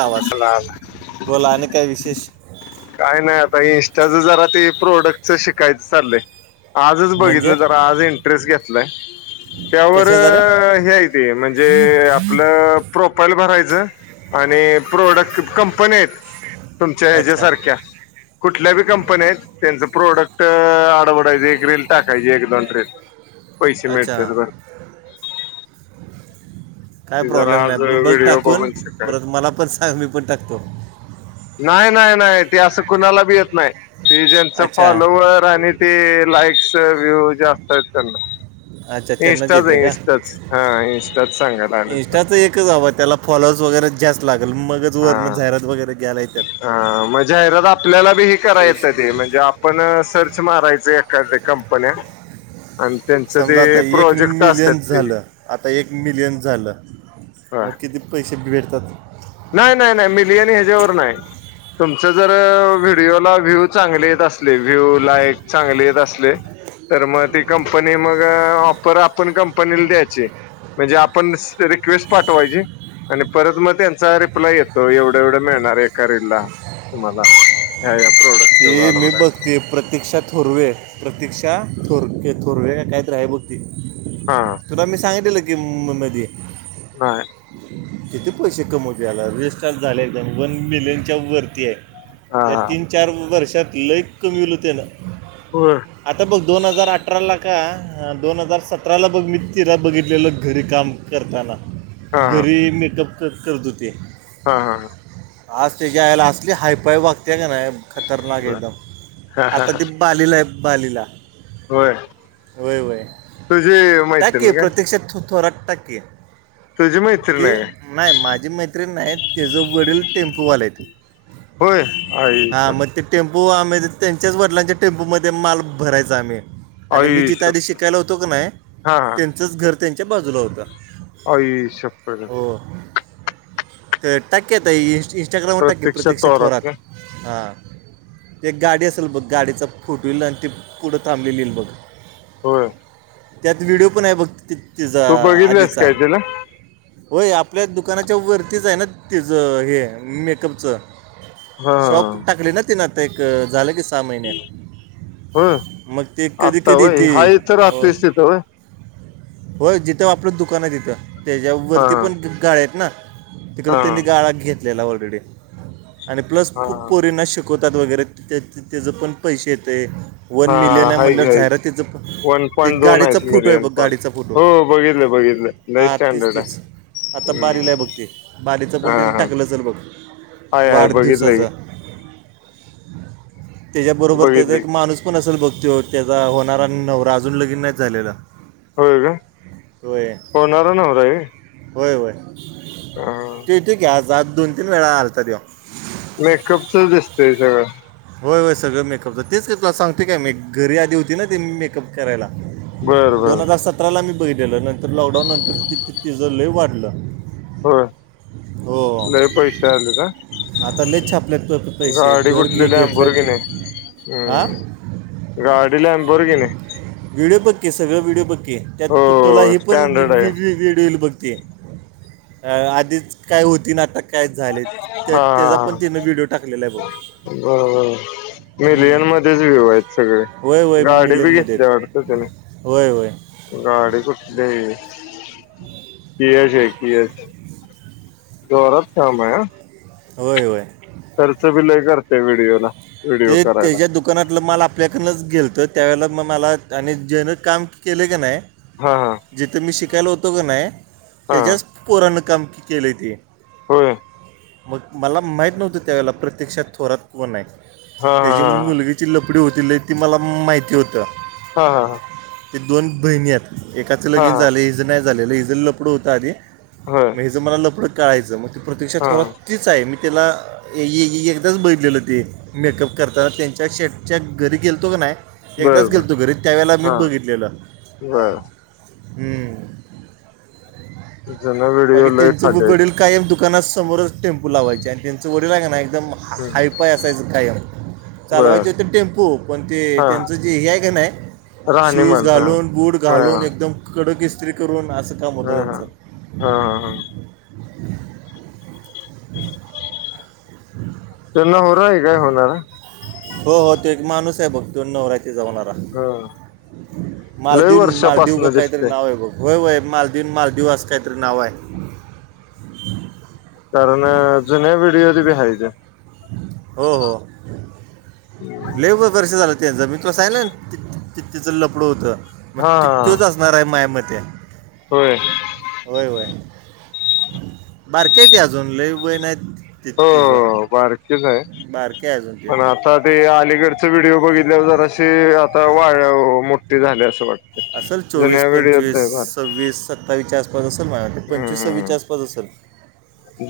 आवाज काय बोला आणि काय विशेष. काय नाही आता इनस्टाच जरा ते प्रोडक्टच शिकायचं चाललंय. आजच म्हणजे बघितलं जरा आज इंटरेस्ट घेतलंय त्यावर कशाचा रे हेयच. ते म्हणजे आपलं प्रोफाईल भरायचं. आणि प्रोडक्ट कंपनी आहेत तुमच्या अच्छा हच्यासारख्या. कुठल्या कंपन्यात त्यांच प्रोडक्ट आडवडायच्. टाकायची ह एक दोन पैसे अच्छा मिळत्यात बर. काय ते जरा प्रॉब्लेम आज नाही बघ व्हिडिओ टाकून बघून शिकायच. परत मला पण सांग मी पण टाकतो. नाही नाही नाही ते असं कुणाला भी येत नाही ते जच अच्छा फॉलोवर. आणि ते लाईक्स व्ह्यू जास्त आहेत त्यांना. अच्छा त्यांनाच इस्टाच येते आहे इस्टच हा इंस्टाच सांगतात. इं्स्टाचं एकच हवं त्याला फॉलोअर्स वगैरेच जास्त लागेल मगच वरणं जाहिरात वगैरे घ्यायला येत. ह मग जाहिरात आपल्याला बी हे करायेतं पैसे ते म्हणजे - पण सर्च मारायच एखाद्या कंपन्या - आणि त्यांचं समजा आता ते एक प्रोजेक्ट असतात मिलियन ते - झालं आता एक मिलियन झालं हा मग किती पैसे भेटतात. नाही नाही नाही मिलियन ह्याच्यावर नाही. तुमच जर व्हिडिओला व्ह्यू चांगले येत असले व्ह्यू लाईक चांगले येत असले. तर मग ती कंपनी मग ऑफर आपण कंपनीला द्यायची. म्हणजे आपण रिक्वेस्ट पाठवायची आणि परत मग त्यां चा रिप्लाय येतो एवढं एवढं मिळणार एिला तुम्हाला. हा. ते मी ब ते प्रतीक्षा थोरवे प्रतीक्षा थोरक थोरवे का कायत रा आहे बघ ते. हा. तुला मी सांगितलं की मुंबईमध्ये. बाय. किती पैसे कमवते याला रजिस्टार् झाले एकदम वन मिलियनच्या वरती आहे. हा या हा तीन चार वर्षात लय कमीवलतेनं. हो. आता बघ दोन हजार अठरा ला का दोन हजार सतराला बघ मी तिला बघितलेलं घरी काम. करताना हा हा घरी मेकअप क करत होते. हा हा हां. आज त्याच्या आयला असली हायपाय वागते का नाही. खतरनाक बर एकदम हा हा आता त बालीला आहे बालीला. होय होय तुझी मैत्रीण होय काय प्रतीक्षा थोरात टाक की. तुझी मैत्रीण ते आहे काय नाही माझी मैत्रिण नाही त्याच वडील टेम्पूवाले य ते. होय आ हा मग ते टेम्पो आम्ही त्यांच्याच वडिलांच्या टेम्पोमध्ये माल भरायचा आम्ही आणि मी आई जिथआधी शप्पथ शिकायला होतो की नाही हा हा त्यांचंच घर त्यांच्या बाजूला होतं. आई शप्पथच! हो तर टक येत इंस्टाग्राम टाक की प्रत्यक्ष प्रतीक्षित तोरात थोरात. का हा एक गाडी असेल बघ गाडीच फॉरव्हेलर आणि ते पुढं थांबलेलील बघ. होय त्यात व्हिडिओ पण आहे बघ तिचा तू बघितलंस आधीचा. काय तिला होय आपल्या दुकानाच्या वरतीच आहे ना तचं हे मेकअपचं. हा हा शॉप टाकली ना तिन आता एक झालं की सहा महिन्यातं होय मग ते कधी आत्ता कधी वय येती. हा इथं राहतोयस तिथं वय होय जिथं आपलं दुकान आहे तिथं त्याच्या हा वरती पण गाळे आहेत ना? हा तिकडं हा त्यांनी गाळा घेतलेला ऑलरेडी आणि प्लस खूप हा पोरींना शिक शिकवतात वगैरे त्याचं त्याच पण पैसे येतय. वन हा मिलियन हाय की म्हणल्यावर की जाहिरातीचं फ वन ते पॉईंट दोन गाडीचा आहेत फोटो हाय मिलियन बघ पण गाडीचा फोटो. हो बघितलं बघितलं लय हा तीच स्टँडर्ड तीच आहे आता हम्म बाली लां आहे बघ ते बालीचा हा पण त्यानी हा टाकलं असलं बघ. हाय हय बघितलंय वाढदिवसाचा की त्याच्या की बरोबर त्याचा बघितलंय एक की माणूस पण असेल बघ त्यो त्याचा होणारा नवरा अजून लगिन नाही झालेला. होय का होय होणारा नवरा आहे. होय होय व्हय हा तिथे आज दोन, तीन वेळा आलता त्यो. मेकअपचंच दिसतय सगळं होय होय सगळं मेकअपच तेच ते तुला सांगतोय काय मी घरी आधी होती ना ते मेकअप करायला. बरं बर! दोन हजार सतराला मी बघितलेलं नंतर लॉकडाऊन नंतर ती ती तिचं लय वाढलं. होय हो लय पैसे आले का आता लई छा आपल्या गाडी कुठली लेम्बोर्गिनी नाही हा हम् गाडी लॅंबोरगिनी हाय व्हिडिओ बक्के सगळं व्हिडिओ बक्के हो त्यात तोला हे पण स्टँडर्ड आहे व्हिडिओ बघ ती. अ आधीच काय होती ना आता काय झाले त्या हा त्याचा पण तिनं व्हिडिओ टाकलेला आहे बघ. बरं बरं मिलियन हम्म. मध्येच व्ह्यू आहेत सगळे होय होय गाडी बी मिलियनमध्ये घेतली आहेत. वाटत त्यान होय होय गाडी कुठलेय? [unintelligible] किया हाय किया जोरात काम आहे हा. होय होय खर्च बी लय करतय व्हिडिओला. व्हिडिओ ते करायला त्याच्या दु दुकानातलं माल आपल्याकडनच गेलतं त्यावेळेला मं मला आणि जेन काम केलयं का नायं हा हा जिथं मी शिकायला होतो का नाही हा त्याच्यास पोरानं काम केलंय ते. होय मग मला माहीत नव्हतं त्यावेळेला प्रतीक्षा थोरात कोणं हाय. हा त्याची हा मुलगीची लफडी होती लयं ती मला माहिती होतं. हा हा ह ते दोन बहिणीयेतं एकाचं हा हा लगीन हा झालं हिज नाही झालेलं हीच लफड होतं आधी. हा. मग हे जं मला लफडं कळायचं मग ती प्रतीक्षा थोरात तीच आहे मी तिला ए ए ए एकदाच बघलेलं ते. मेकअप करताना त्यांच्या शेटच्या घरी गेलतो का नाय. बर एकदाच बर गेलं तो घरी त्यावेेळेला मी हा बघितलेलं बर हम्म. जुना व्हिडिओ बाकी लय त्यांचं व- खालीयत. वडील कायम दुकाना समोरच टेम्पू लावायचे आणि त्यांचं वडीलं हाय की नाय एकदम हम्म हायफाय असायचं. कायमं बर चालवायचे ते टेम्पो पण ते हा त्यांचं जे हे हाय कां नाय शूज राहणीमान हा घालून बूट हा हा घालून एकदम कडक ईस्त्री करून आसं. हा हा हा ह. त्यांना होणारं का होणार. हो हो ते एक माणूस बघ तो नवरा. ते जाऊन आला हा लय मालदीव मालदीव वर्षापासन का काहीतरी दिसतय नाव आहे बघ होय होय मालदीव मालदीव असं काहीतरी नाव आहे. कारणं जुन्या व्हिडिओमदी बी हाय त्या. हो हो. हम् लेबर कसे झालं ते जमीन तुला असहिलं तिचं लपडू होतं मग हा तित्योचत अणार आहे माय मते. होय. होय होय बारकेेत अजून लई वय नाही. हो ततीिचं बारकीच आहे बारके अजून ते पण आता ते अलीगडच व्हिडिओ बघितल्यावर जर असे आता वा मोठठी झाले असं वाटतं. असल चोवीस पंचवीस सव्वीस सत्तर. सवीच्या आसप असेलझला ते हम्म पंचवीसावीच्या हम्म आसपास असेल.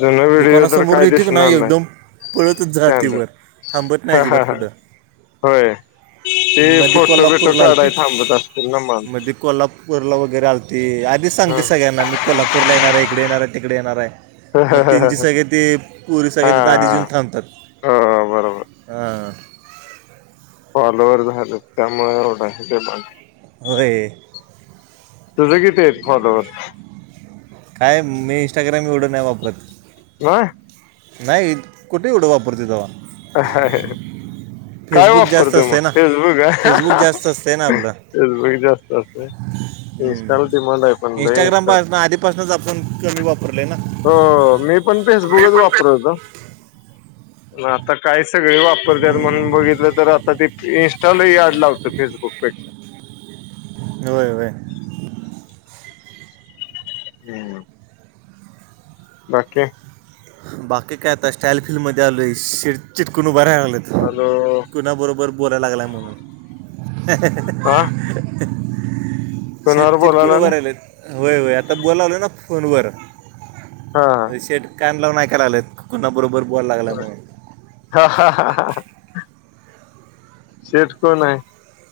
जुना व्हिडिओ तर दुकानासमोर काय येते का दिसणार नाही एकदम. पळतच स्टँडर्ड जातीवर थांबत नाही हा अजिबात हा हा कुठं. होय ते मध्ये फोटो बिटो कोल्हापूरला काढाय आलते थांबत असतील ना मग. मध्ये कोल्हापूरला वगैरे आलती आधीच सांगते सगळ्यांना मी कोल्हापूरला येणारं इकडे येणारं तिकडे येणार आहे. मग हा त्यांचे सगळे ती पोरी हा सगळे तिथं आधीचं येऊन थांबतात. हो बरोबर हा. फॉलोवर झालं त्यामुळे एवढं हाय. वे. तुझं किती आहेत फॉलोवर. काय मी इंस्टाग्राम एवढं नाही वापरत. ह. नाही कुठे उठं वापरते तेव्हा. हा ह. काय फेसबुक जास्त वापरतो मग असते ना फेसबुक आहे फेसबुक जास्त असते ना आपलं फेसबुक जास्त असत. हम्म इन्स्टाला डिमांड आहे पण लय इंस्टाग्राम इन्स्टा पाासन आधीपासनच आपण कमी वापरलंय ना. हो मी पण फेसबुकच वापरत होत. आता काय सगळे वापरतात हम्म. म्हणून बघितलं तर आता ते इं्स्टालाही अडलं होत फेसबुकपेक्षा. होय होय. हम्म. बाकी. बाकी काय आता स्टाईल फिल्म मध्ये आलोय शिड चिटकून उभराय लागलंत. आल. कुणाबरोबर बोलाय लागलाय म्हणून. ह. शेट तीटकून बोलायला ना भरायलेत. होय होय आता बोलावल ना फोनवर हा. शेट कान नाहीकाय लागलेत कुणा बरोबर बोलाय लागलाय हा म्हणून. हा हा हा ह. शेठ कोण आहे?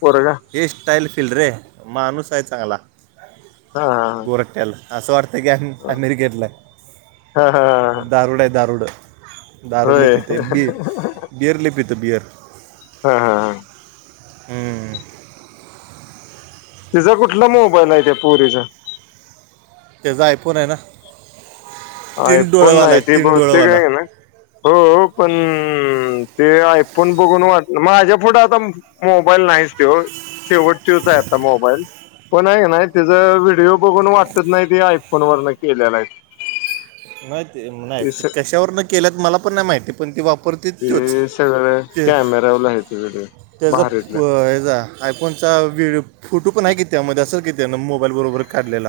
पोरगा. हे स्टाईल फिल रे माणूस आहे चांगला हा गोरटयाला. असं वाटतंय की आम्ही हा अमेरिकेतलं हा आहे दारूड आहे दारूड. दारू लय होय पीते बी बिअर लयपीतो बिअर हा हा हा. हम्म. तिचा कुठला मोबाईल आहे त्या पोरीचा? त्याच ऐकुन आहे ना. आय तीन फोन डोळेवाला नाही आहे ते तीन बहुतेक डोळेवाला हाय ना हो पण ते आय फोन बघून वाटल माझ्या पुढं आता मोबाईल नाहीच कि हो शेवटतूच आहे आता मोबाईल. पण आहे ना तिचां व्हिडिओ बघून वाटत नाही ते आयफोन वरन केलेला आहेत. नाही ते नाही कशावर न केल्यात मला पण नाही माहिती पण त वापरते तोच. ते ते कॅमेराला ते व्हिडिओ त्याचा भारीतला हेचा आयफोनचा विड फोटो पण आहे कितीमध्ये असेल की ते त्या मोबाईल बरोबर काढलेला.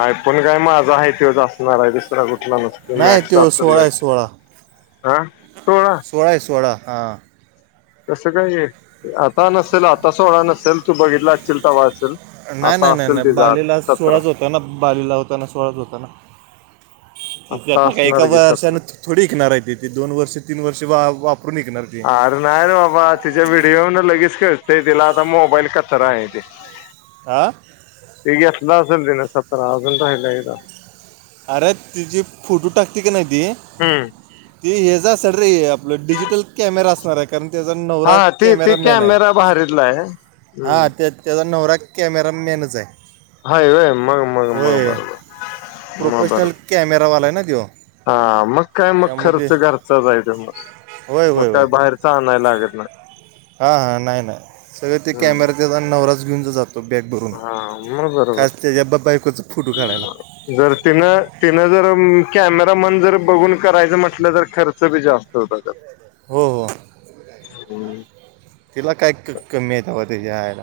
आय फोन पण काय माझा आहे तोच असणार आहे दिस कु कुठला नस नाही मॅक्स ह तो सड सोळा आहे सोळा [unintelligible] सोळा आहे सोळा हां. कस काय आता नसेल आता सोळा नसेल तू बघितला असशील ते वा असेल. नाही, आता नाही, नाही, असेल नाही तिचा आठ बालीला सतरा सोळाच होताना बालीला होता ना सोळाच होताना. तिथ आत्ता आता का एका असणार की वर्षा सतरा थोडी विकणार आहे तिथे दोन वर्ष, तीन वर्षे वापरून विकणार. ती अरे नाही रे बाबा तिच्या व्हिडिओ लगेच खेचतय तिला आता मोबाईल कचरा आहेते.. आं.. ह घेतला असल तिन सतरा हजार ला सांगितला इथ. अरे तिजी फोटो टाकते का नाही ते हम्म ती हेजा अ सरी आपलं डिजिटल कॅमेरा असणार आहे का कारण त्याचा नवरा हा ते ते कॅमेरा मॅन आहे भारीतला आहे हा हम्म त्या त्याचा नवरा कॅमेरा मॅनच आहे. होय, होय, मग, मग, मग होय बरोबर. मग प्रोफेशनल बरोबर कॅमेरा वाला आहे ना तो. हा मग काय मग खर्च घरचाच आहे ते मग, होय मग काय बाहेर सांंगाया लागत नाही. हा, हा, नाही, नाही सगळे ते हम्म कॅमेरा तिचा नवराच घेऊन जातो. तो बॅग भरून हा मग बरोबर घास त्याच्या बायकोच फोटो काढायला. जर तिनं, तिनं जर कॅमेरामॅन जर बघून करायचं म्हटलं तर खर्च बी जास्त. हो ब [unintelligible] हो, हो तिला काय क कमी आहे तवा तिच्या आयला.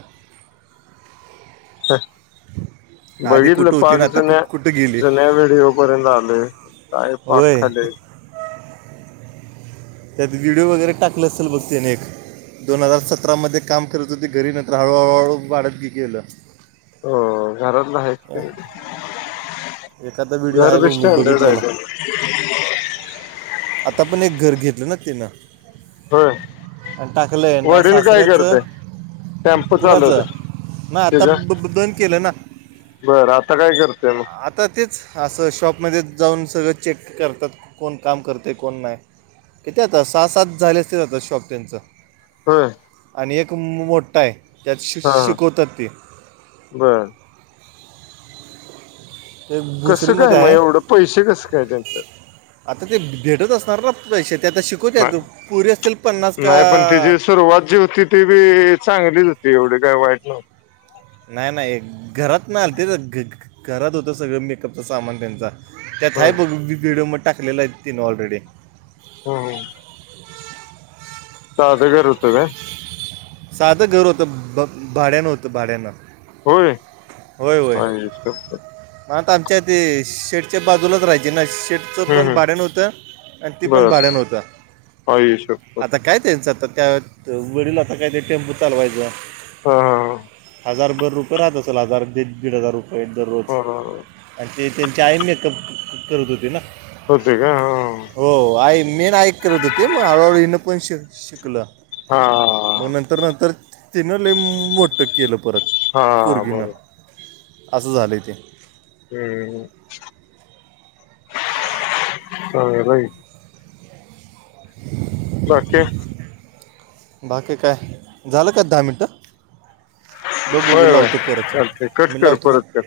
आधी बघितलं कुठं होती पार्ट ना आता कु जुन्या, कुठं गेली जुन्या विडिओ बरेला आलोय काय पाक होय खालेत. त्यात व्हिडिओ वगैरे टाकलं असेल बघ त्याने एक. दोन हजार सतरा मध्ये काम करत होते घरी नंतर हळू, हळू, हळू वाढत बी गेलं. हो घरातल आहेत ते. एखादा व्हिडिओ गर बघ विष्ट मी आहे [unintelligible] बघितलेला डयत आता पण एक घर घेतलं ना तिनं. होय टाकलं ना वडील काय सासरेच. करते टेम्पो कुराच चालवते ना आता तिचा बंद केलं ना. बरं आता काय करतेय मग आता तेच असं शॉपमध्ये जाऊन सगळं चेक करतात कोण काम करते कोण नाही. किथ आतां सहा सात झाल्यास ते जातं शॉप त्यांचं. हम. आणि एक मोठा आहे त्यात श शिकवतात तेी बरं. ते कसं काय भुसरीमध्ये मग आहे एवढं पैसे कसं काय त्यांचं. आता ते भेटत असणार ना पैसे ते आता शिकवत नाही पुरी असतील पन्नास का? नाही पण तिची सुरुवात जी होती ती बी चांगलीच होती एवढी काय वाईट नव्हते. नाही नाही घरात नाही आलं ते घ घरात होतं सगळं मेकअपचा सामान त्यांचा त्यात नव्हती हय बघ व्हिडिओ मग टाकलेला आहे तिने ऑलरेडी हो हो. ध गरत आहे. साधं घर होतं भाड्यान होतं भाड्यांना होय होय होय. आई शप्पथ मग आता आमच्या ते शेडच्या बाजूलाच राहाय ना शेट. च हम्म पण हम्म भाड्याण होतं आणि ते पण बर भाडण होतं. आई शप्पथ आता काय त्यांचं आता त्या वडील आता काय ते टेम्पू चालवायचा. हा ह. हजारभर रुपये राहत असेल हजारीड दीड हजार रुपये दररोज बरोबर आणि ते त्यांचे आई मेकअप करत होते ना. होते का हा. हो आई मी ना ऐक होत होते मग हळूहळू हनं पण शिक शिकलं. हा. मग नंतर नंतर तिनं ले मोट्टक केलं परत हा पोरगीनं बरोबर असं झालंय ते हम्म अई. बाकीे बाकी काय झालं का दहा मिनटं ब ब होय गुला होय होतो परत चालतंय कट कर मलावतं परत का? कर.